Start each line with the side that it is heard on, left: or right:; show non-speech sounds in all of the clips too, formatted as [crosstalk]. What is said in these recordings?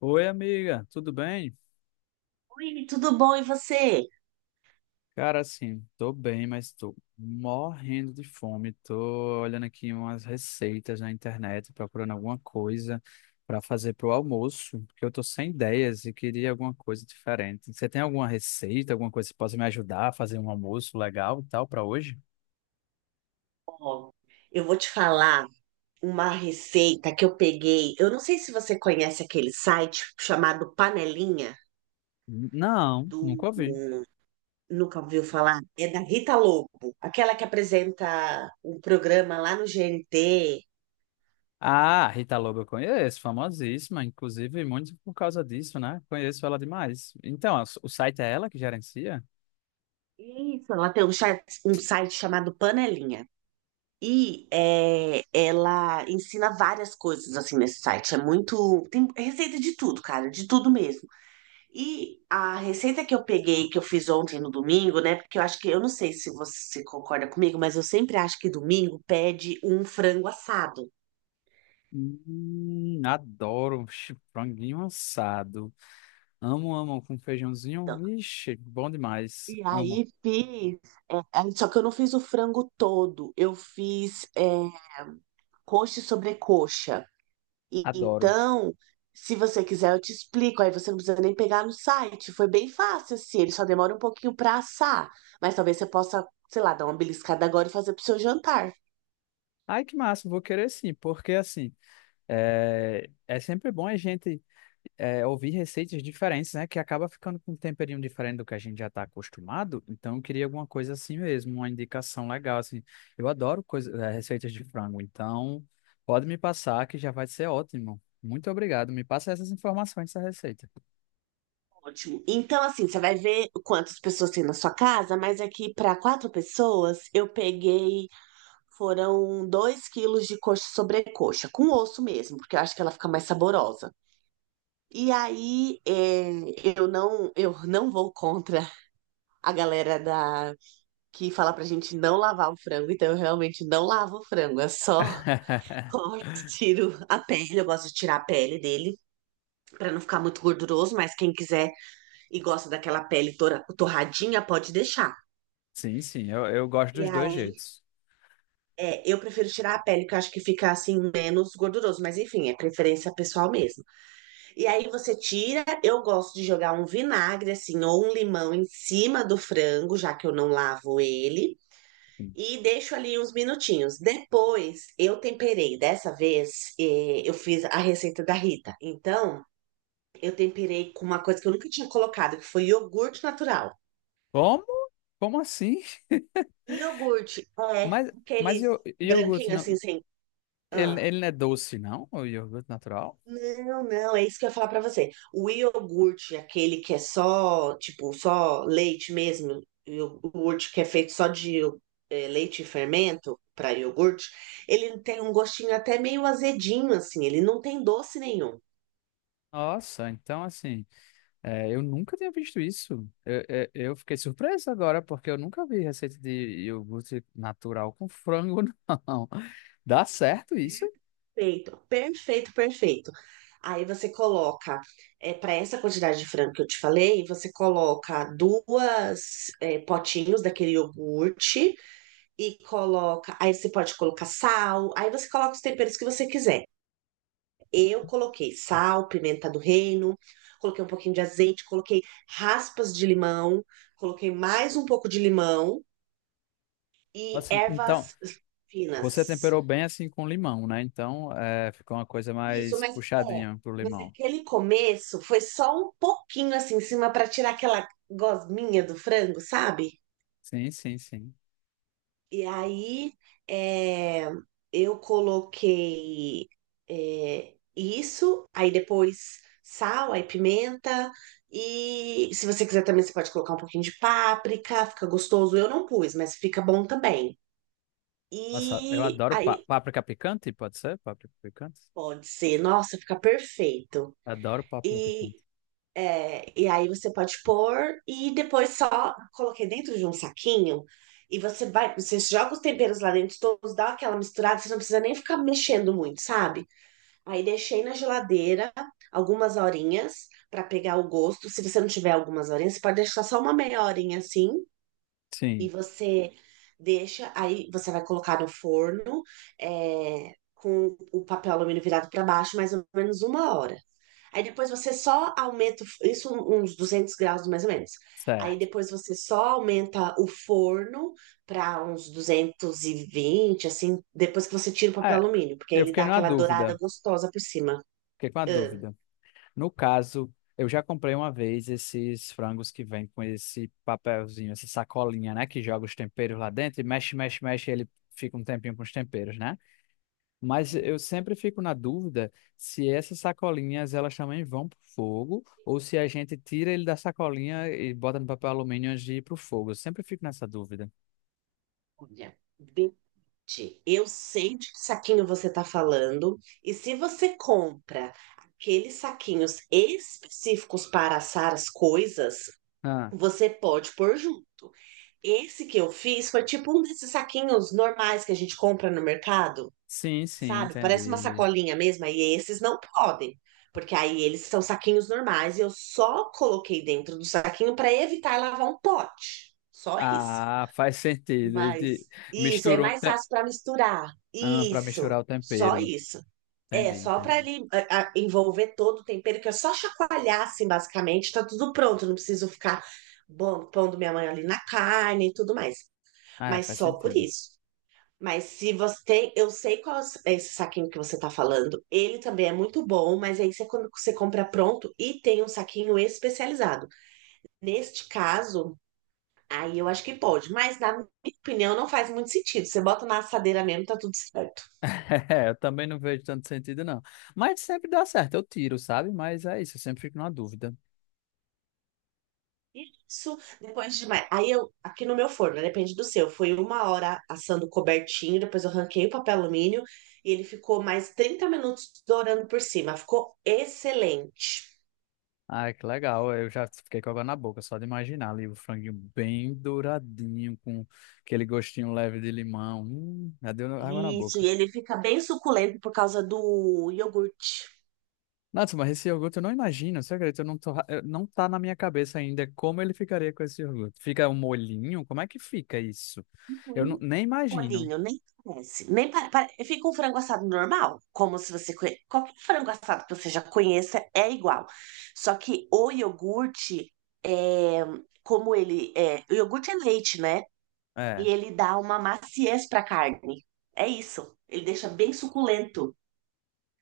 left: Oi, amiga, tudo bem?
right: Oi, tudo bom? E você?
left: Cara, assim, tô bem, mas tô morrendo de fome. Tô olhando aqui umas receitas na internet, procurando alguma coisa para fazer pro almoço, porque eu tô sem ideias e queria alguma coisa diferente. Você tem alguma receita, alguma coisa que possa me ajudar a fazer um almoço legal e tal para hoje?
right: Ó, eu vou te falar uma receita que eu peguei. Eu não sei se você conhece aquele site chamado Panelinha
left: Não, nunca
right: do.
left: ouvi.
right: Nunca ouviu falar? É da Rita Lobo, aquela que apresenta um programa lá no GNT.
left: Ah, Rita Lobo eu conheço, famosíssima, inclusive muito por causa disso, né? Conheço ela demais. Então, o site é ela que gerencia?
right: Isso, ela tem um, um site chamado Panelinha. E é, ela ensina várias coisas assim nesse site. É muito. Tem receita de tudo, cara, de tudo mesmo. E a receita que eu peguei, que eu fiz ontem no domingo, né? Porque eu acho que, eu não sei se você concorda comigo, mas eu sempre acho que domingo pede um frango assado.
left: Adoro. Vixe, franguinho assado. Amo, amo com feijãozinho.
right: Então,
left: Vixe, bom demais.
right: e
left: Amo,
right: aí fiz, só que eu não fiz o frango todo, eu fiz coxa e sobrecoxa. E
left: adoro.
right: então, se você quiser, eu te explico. Aí você não precisa nem pegar no site. Foi bem fácil, assim, ele só demora um pouquinho pra assar. Mas talvez você possa, sei lá, dar uma beliscada agora e fazer pro seu jantar.
left: Ai, que massa, vou querer sim, porque assim, é sempre bom a gente, é, ouvir receitas diferentes, né? Que acaba ficando com um temperinho diferente do que a gente já está acostumado. Então, eu queria alguma coisa assim mesmo, uma indicação legal, assim. Eu adoro coisa, é, receitas de frango, então pode me passar que já vai ser ótimo. Muito obrigado. Me passa essas informações dessa receita.
right: Ótimo. Então, assim, você vai ver quantas pessoas tem na sua casa, mas aqui para 4 pessoas eu peguei, foram 2 quilos de coxa sobrecoxa, com osso mesmo, porque eu acho que ela fica mais saborosa. E aí, é, eu não vou contra a galera da que fala pra gente não lavar o frango, então eu realmente não lavo o frango, é só [laughs]
left: [laughs]
right: corto, tiro a pele, eu gosto de tirar a pele dele pra não ficar muito gorduroso, mas quem quiser e gosta daquela pele torradinha, pode deixar.
left: Sim, sim, eu gosto
right: E
left: dos dois
right: aí,
left: jeitos.
right: é, eu prefiro tirar a pele, porque eu acho que fica assim menos gorduroso, mas enfim, é preferência pessoal mesmo. E aí você tira, eu gosto de jogar um vinagre assim ou um limão em cima do frango, já que eu não lavo ele.
left: Sim.
right: E deixo ali uns minutinhos. Depois eu temperei. Dessa vez eu fiz a receita da Rita. Então eu temperei com uma coisa que eu nunca tinha colocado, que foi iogurte natural.
left: Como? Como assim? [laughs]
right: Iogurte, é,
left: Mas, mas
right: aqueles
left: eu, iogurte
right: branquinhos
left: não,
right: assim, sem.
left: ele,
right: Ah.
left: ele não é doce, não? O iogurte natural?
right: Não, não, é isso que eu ia falar pra você. O iogurte, aquele que é só, tipo, só leite mesmo, iogurte que é feito só de leite e fermento para iogurte, ele tem um gostinho até meio azedinho, assim, ele não tem doce nenhum.
left: Nossa, então assim, é, eu nunca tinha visto isso. Eu fiquei surpreso agora, porque eu nunca vi receita de iogurte natural com frango, não. [laughs] Dá certo isso?
right: Perfeito, perfeito, perfeito. Aí você coloca, para essa quantidade de frango que eu te falei, você coloca duas é, potinhos daquele iogurte e coloca. Aí você pode colocar sal, aí você coloca os temperos que você quiser. Eu coloquei sal, pimenta do reino, coloquei um pouquinho de azeite, coloquei raspas de limão, coloquei mais um pouco de limão e
left: Assim, então,
right: ervas
left: você
right: finas.
left: temperou bem assim com limão, né? Então, é, ficou uma coisa
right: Isso,
left: mais
right: mas é,
left: puxadinha pro
right: mas
left: limão.
right: aquele começo foi só um pouquinho assim em cima para tirar aquela gosminha do frango, sabe?
left: Sim, sim, sim.
right: E aí é, eu coloquei isso, aí depois sal, aí pimenta. E se você quiser também, você pode colocar um pouquinho de páprica, fica gostoso. Eu não pus, mas fica bom também.
left: Nossa, eu
right: E
left: adoro
right: aí
left: páprica picante, pode ser? Páprica picante?
right: pode ser, nossa, fica perfeito.
left: Adoro páprica
right: E
left: picante.
right: é, e aí você pode pôr e depois só coloquei dentro de um saquinho e você vai, você joga os temperos lá dentro todos, dá aquela misturada, você não precisa nem ficar mexendo muito, sabe? Aí deixei na geladeira algumas horinhas para pegar o gosto. Se você não tiver algumas horinhas, você pode deixar só uma meia horinha assim. E
left: Sim,
right: você deixa, aí você vai colocar no forno, é, com o papel alumínio virado para baixo, mais ou menos 1 hora. Aí depois você só aumenta, isso uns 200 graus mais ou menos. Aí
left: certo.
right: depois você só aumenta o forno para uns 220 assim, depois que você tira o papel
left: É,
right: alumínio, porque aí
left: eu
right: ele
left: fiquei
right: dá
left: numa
right: aquela dourada
left: dúvida.
right: gostosa por cima.
left: Fiquei com uma dúvida. No caso, eu já comprei uma vez esses frangos que vem com esse papelzinho, essa sacolinha, né? Que joga os temperos lá dentro e mexe, mexe, mexe, e ele fica um tempinho com os temperos, né? Mas
right: Ah,
left: eu sempre fico na dúvida se essas sacolinhas elas também vão pro fogo ou se a gente tira ele da sacolinha e bota no papel alumínio antes de ir pro fogo. Eu sempre fico nessa dúvida.
right: olha, gente, eu sei de que saquinho você está falando, e se você compra aqueles saquinhos específicos para assar as coisas,
left: Ah,
right: você pode pôr junto. Esse que eu fiz foi tipo um desses saquinhos normais que a gente compra no mercado,
left: sim, sim,
right: sabe? Parece uma
left: entendi.
right: sacolinha mesmo, e esses não podem, porque aí eles são saquinhos normais e eu só coloquei dentro do saquinho para evitar lavar um pote. Só isso.
left: Ah, faz sentido. E de-
right: Mas isso é
left: Misturou o
right: mais
left: te...
right: fácil para misturar.
left: ah, para
right: Isso,
left: misturar o
right: só
left: tempero.
right: isso. É,
left: Entendi,
right: só para
left: entendi.
right: ele envolver todo o tempero, que é só chacoalhar, assim, basicamente, tá tudo pronto, não preciso ficar bom, pondo minha mãe ali na carne e tudo mais.
left: Ah, é,
right: Mas
left: faz
right: só por
left: sentido.
right: isso.
left: [laughs]
right: Mas se você tem, eu sei qual é esse saquinho que você tá falando. Ele também é muito bom, mas aí você, quando você compra pronto e tem um saquinho especializado. Neste caso, aí eu acho que pode, mas na minha opinião não faz muito sentido. Você bota na assadeira mesmo, tá tudo certo.
left: É, eu também não vejo tanto sentido, não. Mas sempre dá certo, eu tiro, sabe? Mas é isso, eu sempre fico na dúvida.
right: Isso, depois de mais. Aí eu, aqui no meu forno, né, depende do seu, foi 1 hora assando cobertinho, depois eu arranquei o papel alumínio e ele ficou mais 30 minutos dourando por cima. Ficou excelente.
left: Ai, que legal. Eu já fiquei com água na boca, só de imaginar ali o franguinho bem douradinho, com aquele gostinho leve de limão. Já deu água na
right: Isso,
left: boca.
right: e ele fica bem suculento por causa do iogurte.
left: Nossa, mas esse iogurte eu não imagino, você acredita? Eu não tô, eu- não tá na minha cabeça ainda como ele ficaria com esse iogurte. Fica um molhinho? Como é que fica isso? Eu não- nem imagino.
right: Molinho, nem parece. Nem pare- pare- Fica um frango assado normal, como se você conhe... qualquer frango assado que você já conheça é igual. Só que o iogurte é como ele é, o iogurte é leite, né? E
left: É.
right: ele dá uma maciez para a carne. É isso. Ele deixa bem suculento.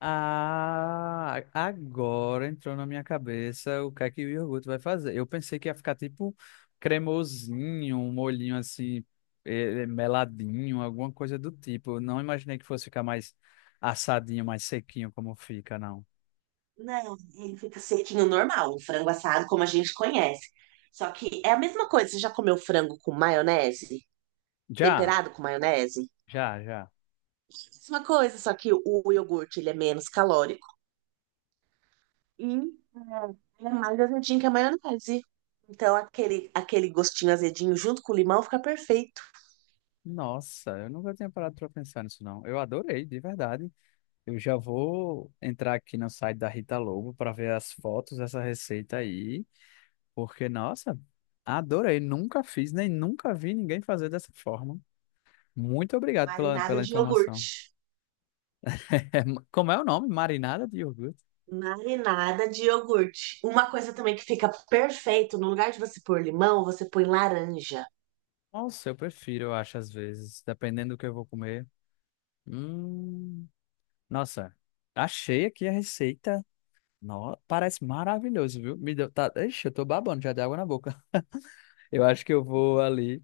left: Ah, agora entrou na minha cabeça o que é que o iogurte vai fazer. Eu pensei que ia ficar tipo cremosinho, um molhinho assim, meladinho, alguma coisa do tipo. Eu não imaginei que fosse ficar mais assadinho, mais sequinho como fica, não.
right: Não, ele fica sequinho normal, um frango assado como a gente conhece. Só que é a mesma coisa. Você já comeu frango com maionese?
left: Já,
right: Temperado com maionese?
left: já, já.
right: Mesma coisa, só que o iogurte ele é menos calórico e ele é mais azedinho que a maionese. Então aquele, aquele gostinho azedinho junto com o limão fica perfeito.
left: Nossa, eu nunca tinha parado para pensar nisso, não. Eu adorei, de verdade. Eu já vou entrar aqui no site da Rita Lobo para ver as fotos dessa receita aí. Porque, nossa, adorei. Nunca fiz, nem nunca vi ninguém fazer dessa forma. Muito
right: A
left: obrigado pela,
right: marinada
left: pela
right: de
left: informação. [laughs]
right: iogurte.
left: É, ma- como é o nome? Marinada de iogurte?
right: Marinada de iogurte. Uma coisa também que fica perfeito, no lugar de você pôr limão, você põe laranja.
left: Nossa, eu prefiro, eu acho, às vezes, dependendo do que eu vou comer. Hum, nossa, achei aqui a receita. No, parece maravilhoso, viu? Me deu, tá, ixi, eu tô babando já de água na boca. [laughs] Eu acho que eu vou ali,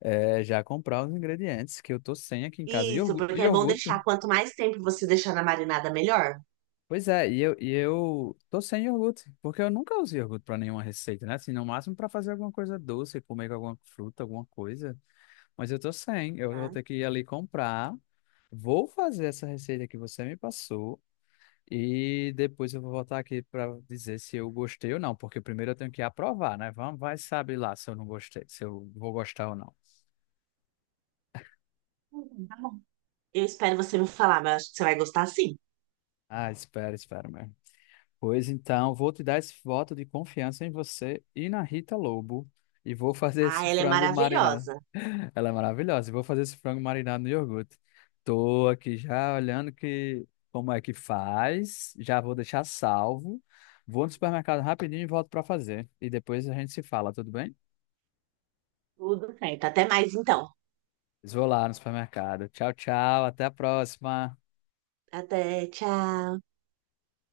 left: é, já comprar os ingredientes que eu tô sem aqui em casa.
right: Isso, porque é bom
left: Iogurte,
right: deixar. Quanto mais tempo você deixar na marinada, melhor.
left: pois é, e eu tô sem iogurte, porque eu nunca usei iogurte pra nenhuma receita, né? Assim, no máximo pra fazer alguma coisa doce, comer com alguma fruta, alguma coisa. Mas eu tô sem, eu vou
right: Tá?
left: ter que ir ali comprar. Vou fazer essa receita que você me passou e depois eu vou voltar aqui pra dizer se eu gostei ou não, porque primeiro eu tenho que aprovar, né? Vamos, vai saber lá se eu não gostei, se eu vou gostar ou não.
right: Tá bom. Eu espero você me falar, mas eu acho que você vai gostar sim.
left: Ah, espera, espera mesmo. Pois então, vou te dar esse voto de confiança em você e na Rita Lobo. E vou fazer
right: Ah,
left: esse
right: ela é
left: frango marinado.
right: maravilhosa.
left: [laughs] Ela é maravilhosa. E vou fazer esse frango marinado no iogurte. Tô aqui já olhando que como é que faz. Já vou deixar salvo. Vou no supermercado rapidinho e volto para fazer. E depois a gente se fala, tudo bem?
right: Tudo certo. Até mais então.
left: Vou lá no supermercado. Tchau, tchau. Até a próxima.
right: Até, tchau.